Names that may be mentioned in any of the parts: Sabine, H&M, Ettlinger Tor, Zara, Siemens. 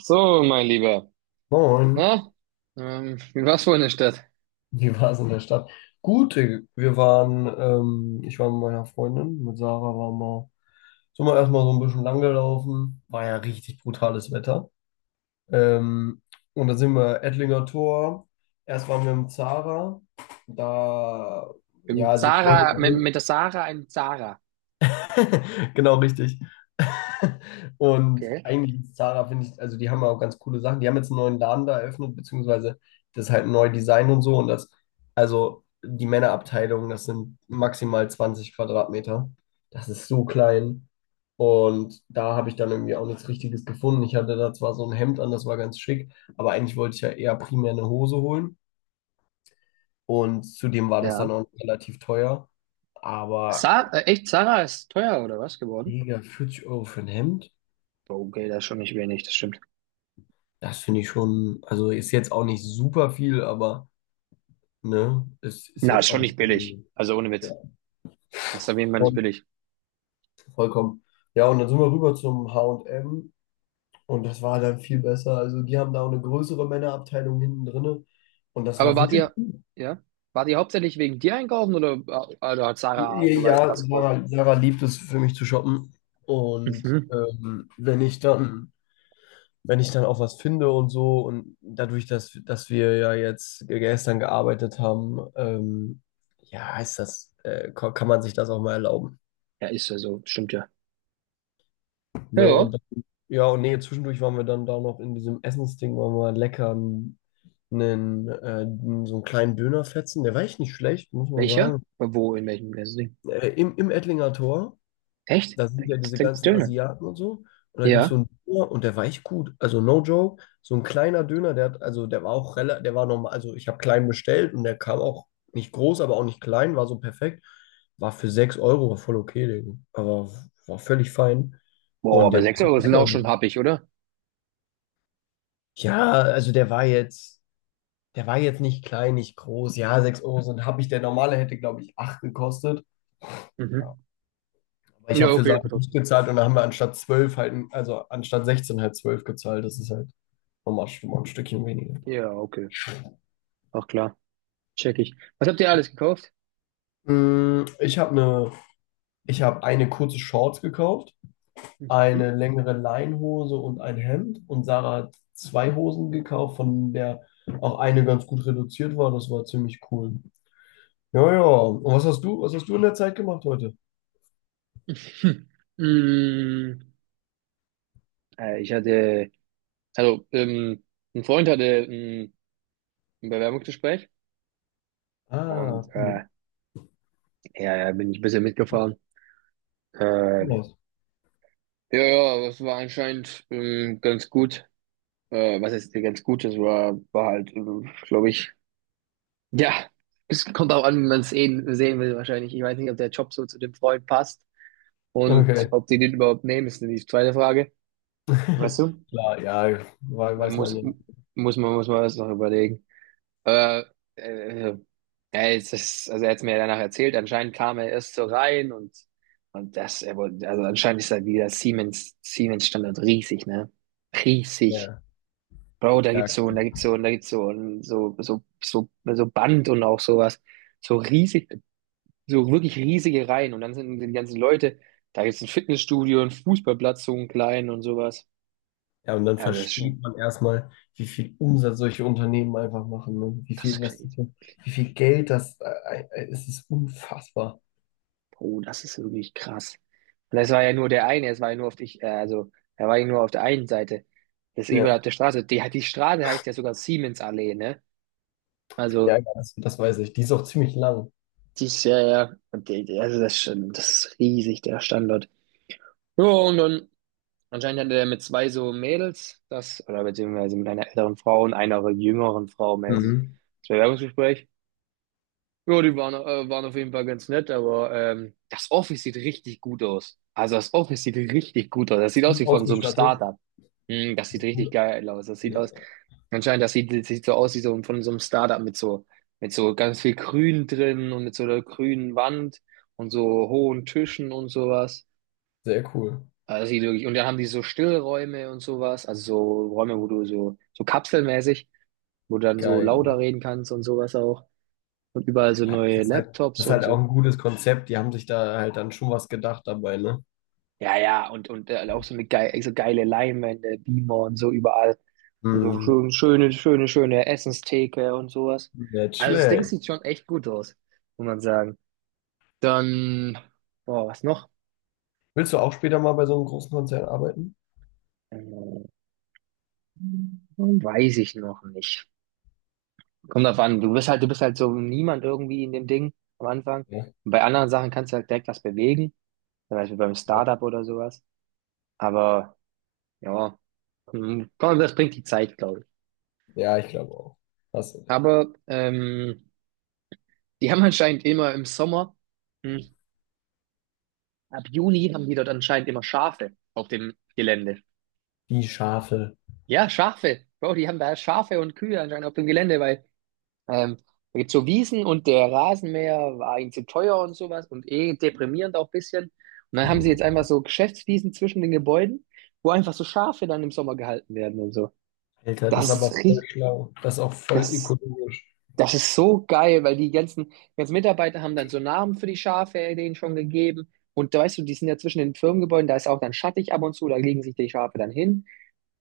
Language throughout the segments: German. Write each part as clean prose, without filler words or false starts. So, mein Lieber. Moin, Na, wie war's wohl in der Stadt? wie war es in der Stadt? Gut, wir waren, ich war mit meiner Freundin, mit Sarah sind wir erstmal so ein bisschen lang gelaufen, war ja richtig brutales Wetter. Ähm, und dann sind wir Ettlinger Tor, erst waren wir im Zara, da, ja, Mit also ich wollte, ja, Zara, mit der Sarah in Zara. genau richtig. Und Okay. eigentlich ist Zara, finde ich, also die haben auch ganz coole Sachen. Die haben jetzt einen neuen Laden da eröffnet, beziehungsweise das ist halt ein neues Design und so. Und das, also die Männerabteilung, das sind maximal 20 Quadratmeter. Das ist so klein. Und da habe ich dann irgendwie auch nichts Richtiges gefunden. Ich hatte da zwar so ein Hemd an, das war ganz schick, aber eigentlich wollte ich ja eher primär eine Hose holen. Und zudem war das dann Ja. auch relativ teuer. Aber, Sa Echt, Zara ist teuer oder was geworden? Digga, 40 Euro für ein Hemd? Okay, das ist schon nicht wenig, das stimmt. Das finde ich schon, also ist jetzt auch nicht super viel, aber ne, es ist Na, ist jetzt schon auch nicht billig. Also ohne Witz. ja, Das ist auf jeden Fall nicht voll- billig. vollkommen. Ja, und dann sind wir rüber zum H&M und M, und das war dann viel besser. Also die haben da auch eine größere Männerabteilung hinten drinne, und das Aber war wart wirklich ihr, gut. ja? Wart ihr hauptsächlich wegen dir einkaufen oder, also hat Sarah Ja, so weit ja, was gebaut? Sarah liebt es, für mich zu shoppen. Und Mhm. Wenn ich dann, wenn ich dann auch was finde und so, und dadurch, dass wir ja jetzt gestern gearbeitet haben, ja, ist das, kann man sich das auch mal erlauben. Ja, ist ja so, stimmt ja. Ja, Ne? Und ja. dann, ja, und nee, zwischendurch waren wir dann da noch in diesem Essensding, waren wir lecker einen, äh, so einen kleinen Dönerfetzen, der war echt nicht schlecht, muss man Welcher? sagen. Wo, in welchem Ding? Im Ettlinger Tor. Echt? Da Da sind ja gibt's, diese da gibt's ganzen Döner. Asiaten und so. Und da gibt es so Ja. einen Döner und der war echt gut. Also no joke, so ein kleiner Döner, der hat, also der war auch relativ, der war normal, also ich habe klein bestellt und der kam auch nicht groß, aber auch nicht klein, war so perfekt. War für 6 Euro, war voll okay, Digga. Aber war völlig fein. Boah, Und der aber war 6 Euro sind lecker. auch schon happig, oder? Ja, also der war jetzt nicht klein, nicht groß. Ja, 6 Euro sind, habe ich, der normale hätte, glaube ich, 8 gekostet. Ja, Mhm. weil ich Ja, habe für okay, aber Sachen nicht trotzdem. gezahlt, und da haben wir anstatt 12 halt, also anstatt 16 halt 12 gezahlt. Das ist halt nochmal schon mal ein Stückchen weniger. Ja, okay. Ach klar, check ich. Was habt ihr alles gekauft? Mm, Ich habe eine, ich habe eine kurze Shorts gekauft, Mhm. eine längere Leinhose und ein Hemd. Und Sarah hat zwei Hosen gekauft, von der auch eine ganz gut reduziert war. Das war ziemlich cool. Ja, ja. Und was hast du in der Zeit gemacht heute? Hm. Mm, Ich hatte, also ein Freund hatte ein Bewerbungsgespräch und Ah, cool. Ja, ja, bin ich ein bisschen mitgefahren. Cool Ähm, aus. ja, ja, aber es war anscheinend ganz gut. Was ist ganz gut? Das war halt, glaube ich, ja, es kommt auch an, wie man es sehen will wahrscheinlich. Ich weiß nicht, ob der Job so zu dem Freund passt und Okay. ob die den überhaupt nehmen, ist die zweite Frage. Weißt du? Klar, ja, Man weiß man Muss, ja. Muss man das noch überlegen. Äh, äh, also er hat es mir ja danach erzählt, anscheinend kam er erst so rein und das, er wollte, also anscheinend ist da wieder Siemens-Standard riesig, ne? Riesig. Ja, Bro, da ja. gibt's so und da gibt's so und da gibt's so und so, so, so, so Band und auch sowas. So riesig. So wirklich riesige Reihen und dann sind die ganzen Leute, da gibt's ein Fitnessstudio, einen Fußballplatz, so einen kleinen und sowas. Ja, und dann Ja, das ist schon, versteht man erstmal, wie viel Umsatz solche Unternehmen einfach machen, ne? Wie das ist viel, was, crazy. wie viel Geld das, es ist unfassbar. Oh, das ist wirklich krass. Und das war ja nur der eine, es war ja nur also, er war ja nur auf der einen Seite. Das ist überall Ja, auf der Straße. Die Straße heißt ja sogar Siemensallee, ne? Also, ja, ja, das, das weiß ich. Die ist auch ziemlich lang. die ist ja, ja, und also das ist schon, das ist riesig, der Standort. Ja, und dann anscheinend hatte er mit zwei so Mädels das, oder beziehungsweise mit einer älteren Frau und einer jüngeren Frau mäßig Mhm. das Bewerbungsgespräch. Ja, die waren auf jeden Fall ganz nett, aber das Office sieht richtig gut aus. Also das Office sieht richtig gut aus. Das sieht Ist aus gut wie von so einem ausgestattet. Startup. Das sieht Ist richtig gut. geil aus. Das sieht Ja, aus, anscheinend, das sieht so aus wie so von so einem Startup mit so ganz viel Grün drin und mit so einer grünen Wand und so hohen Tischen und sowas. sehr cool. Also das sieht wirklich, und dann haben die so Stillräume und sowas, also so Räume, wo du so kapselmäßig, wo du dann so Geil. lauter reden kannst und sowas auch. Und überall so Ja, neue Laptops das ist und halt auch so. ein gutes Konzept. Die haben sich da halt dann schon was gedacht dabei, ne? Ja, ja, auch so eine geile, so geile Leinwände, Beamer und so überall. Und so Mhm. schön, schöne, schöne, schöne Essenstheke und sowas. Nicht Also das Ding schlecht. sieht schon echt gut aus, muss man sagen. Dann, boah, was noch? Willst du auch später mal bei so einem großen Konzern arbeiten? Äh, Weiß ich noch nicht. Kommt drauf an, du bist halt so niemand irgendwie in dem Ding am Anfang. Ja, Und bei anderen Sachen kannst du halt direkt was bewegen, zum Beispiel beim ja. Startup oder sowas. Aber ja, komm, das bringt die Zeit, glaube ich. Ja, ich glaube auch. Hast du recht. Aber die haben anscheinend immer im Sommer, hm, ab Juni haben die dort anscheinend immer Schafe auf dem Gelände. Die Schafe. Ja, Schafe. Bro, die haben da Schafe und Kühe anscheinend auf dem Gelände, weil Ähm, da gibt's so Wiesen und der Rasenmäher war ihnen zu teuer und sowas und eh deprimierend auch ein bisschen. Und dann haben sie jetzt einfach so Geschäftswiesen zwischen den Gebäuden, wo einfach so Schafe dann im Sommer gehalten werden und so. Alter, das ist Das ist aber voll richtig, schlau. Das ist auch voll das, ökologisch. das ist so geil, weil die ganzen, ganzen Mitarbeiter haben dann so Namen für die Schafe denen schon gegeben. Und da weißt du, die sind ja zwischen den Firmengebäuden, da ist auch dann schattig ab und zu, da legen sich die Schafe dann hin.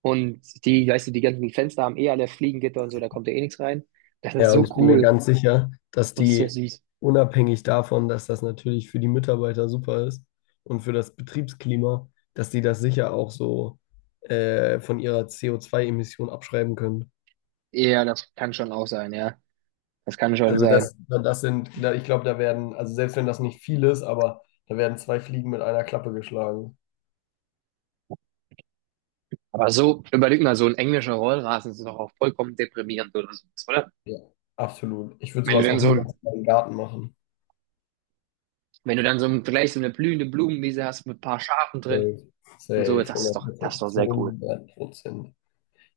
Und die, weißt du, die ganzen Fenster haben eh alle Fliegengitter und so, da kommt ja eh nichts rein. Das ist Ja, und so ich bin mir cool ganz sicher, dass und so die süß. unabhängig davon, dass das natürlich für die Mitarbeiter super ist und für das Betriebsklima, dass die das sicher auch so, von ihrer co zwei emission abschreiben können. Ja, das kann schon auch sein, ja. Das kann schon Also sein. das, das sind, ich glaube, da werden, also selbst wenn das nicht viel ist, aber da werden zwei Fliegen mit einer Klappe geschlagen. Aber so, überleg mal, so ein englischer Rollrasen ist doch auch vollkommen deprimierend oder so, oder? Ja, absolut. Ich würde Wenn du sowas dann auch so niemals in ein, meinem Garten machen. Wenn du dann gleich so eine blühende Blumenwiese hast mit ein paar Schafen drin Safe, und so, Safe, das ist 100%, doch sehr cool. 200%.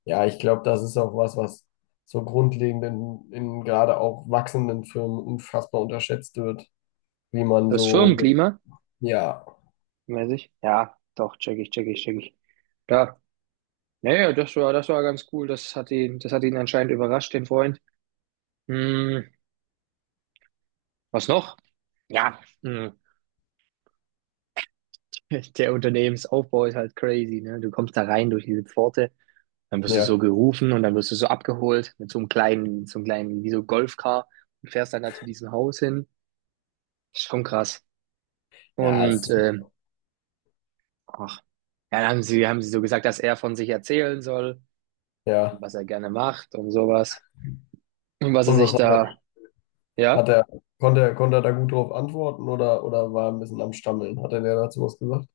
Ja, ich glaube, das ist auch was, was so grundlegend in gerade auch wachsenden Firmen unfassbar unterschätzt wird, wie man Das so, Firmenklima, ja, mäßig, ja, doch, check ich, check ich, check ich. Da, naja, das war ganz cool. Das hat ihn anscheinend überrascht, den Freund. Hm, Was noch? Ja, der Unternehmensaufbau ist halt crazy, ne? Du kommst da rein durch diese Pforte. Dann wirst du so ja, gerufen und dann wirst du so abgeholt mit so einem kleinen, wie so Golfcar und fährst dann da zu diesem Haus hin. Ist schon krass. ja, Und es, ach, ja, dann haben sie so gesagt, dass er von sich erzählen soll und ja. was er gerne macht und sowas. Und was er Und was sich hat er, da, ja, hat er, konnte er da gut drauf antworten, oder war er ein bisschen am Stammeln? Hat er dir dazu was gesagt?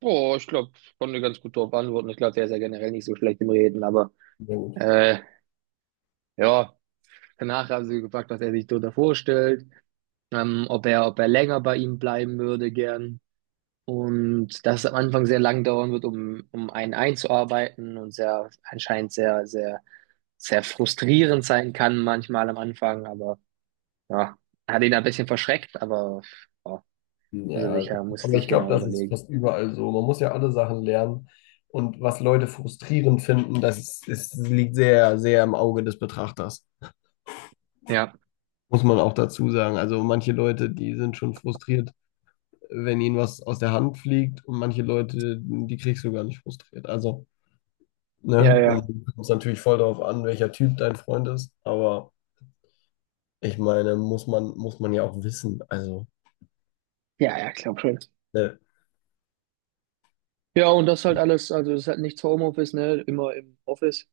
boah, ich glaube, ich konnte ganz gut darauf antworten. Ich glaube, der ist ja generell nicht so schlecht im Reden, aber Ja, gut. äh, ja, danach haben sie gefragt, was er sich darunter vorstellt, ob er länger bei ihm bleiben würde, gern. Und dass es am Anfang sehr lang dauern wird, um einen einzuarbeiten und sehr, anscheinend sehr, sehr, sehr frustrierend sein kann manchmal am Anfang, aber ja, hat ihn ein bisschen verschreckt, aber ja, muss er Ja, sich gut, ja, muss er aber ich sich glaube, genau das ist überlegen. fast überall so. Man muss ja alle Sachen lernen. Und was Leute frustrierend finden, liegt sehr, sehr im Auge des Betrachters. Ja. Muss man auch dazu sagen. Also manche Leute, die sind schon frustriert, wenn ihnen was aus der Hand fliegt, und manche Leute, die kriegst du gar nicht frustriert. Also, Ja, ne? Und ja. es kommt natürlich voll darauf an, welcher Typ dein Freund ist. Aber ich meine, muss man ja auch wissen. Also, Ja, ja, glaub schon. ne? Ja, und das halt alles, also das ist halt nichts für Homeoffice, ne? Immer im Office.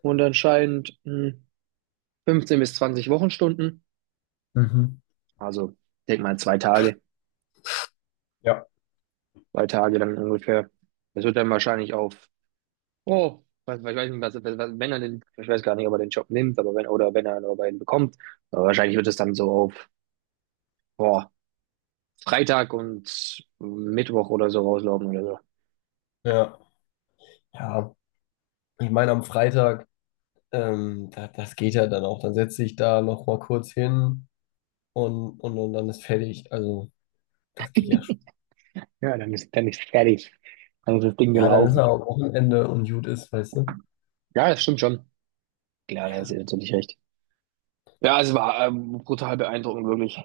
Und anscheinend 15 bis 20 Wochenstunden. Mhm. Also, denk mal 2 Tage, Ja, 2 Tage dann ungefähr. Das wird dann wahrscheinlich auf, oh, was, ich weiß nicht, was, wenn er den, ich weiß gar nicht, ob er den Job nimmt, aber wenn, oder wenn er nur einen bekommt, aber wahrscheinlich wird es dann so auf, boah, Freitag und Mittwoch oder so rauslaufen oder so. ja, ja. Ich meine, am Freitag, da, das geht ja dann auch. Dann setze ich da noch mal kurz hin, und dann ist fertig. Also, das geht ja schon. Ja, dann ist fertig. Dann ist das Ding Ja, dann ist ja gelaufen. auch Wochenende und gut ist, weißt du? Ja, das stimmt schon. Klar, da ist er natürlich recht. Ja, es war brutal beeindruckend, wirklich.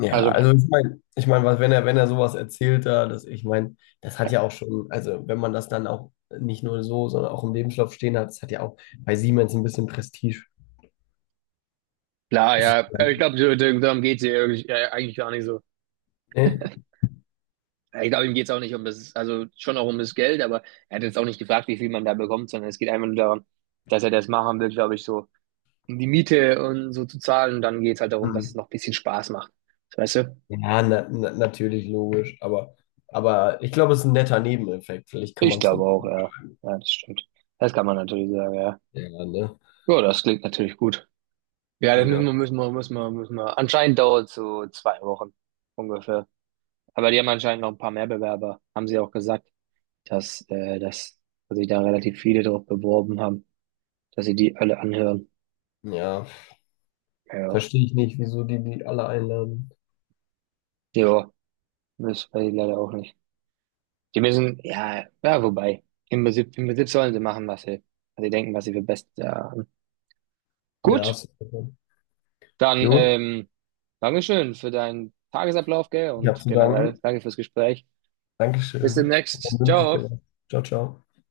Ja, Also, also ich meine, ich mein, was, wenn er, sowas erzählt da, das, ich meine, das hat ja auch schon, also wenn man das dann auch nicht nur so, sondern auch im Lebenslauf stehen hat, das hat ja auch bei Siemens ein bisschen Prestige. klar, Das ist, ja, also, ich glaube, darum geht's hier irgendwie, eigentlich gar nicht so. ne? Ja, ich glaube, ihm geht es auch nicht um das, also schon auch um das Geld, aber er hat jetzt auch nicht gefragt, wie viel man da bekommt, sondern es geht einfach nur darum, dass er das machen will, glaube ich, so, um die Miete und so zu zahlen. Und dann geht es halt darum, dass Hm. es noch ein bisschen Spaß macht. Weißt du? Ja, na, na, natürlich logisch, aber ich glaube, es ist ein netter Nebeneffekt. Vielleicht kann Ich man es glaube so. auch, ja. Ja, das stimmt. Das kann man natürlich sagen, ja. Ja, ne? Ja, das klingt natürlich gut. Ja, das müssen Ja, wir, müssen wir, müssen wir, müssen wir. Anscheinend dauert es so 2 Wochen ungefähr. Aber die haben anscheinend noch ein paar mehr Bewerber, haben sie auch gesagt, dass sich da relativ viele drauf beworben haben, dass sie die alle anhören. ja. Ja. Verstehe ich nicht, wieso die die alle einladen. Ja, das weiß ich leider auch nicht. Die müssen, ja, ja, wobei. Im Prinzip sollen sie machen, was sie denken, was sie für best haben. Ja, Gut, super. dann Gut, Dankeschön für deinen Tagesablauf, gell? ich habe Und zu generell danken. danke fürs Gespräch. Bis Dankeschön. Dann demnächst. wünsche ich dir Ciao. was. Ciao, ciao.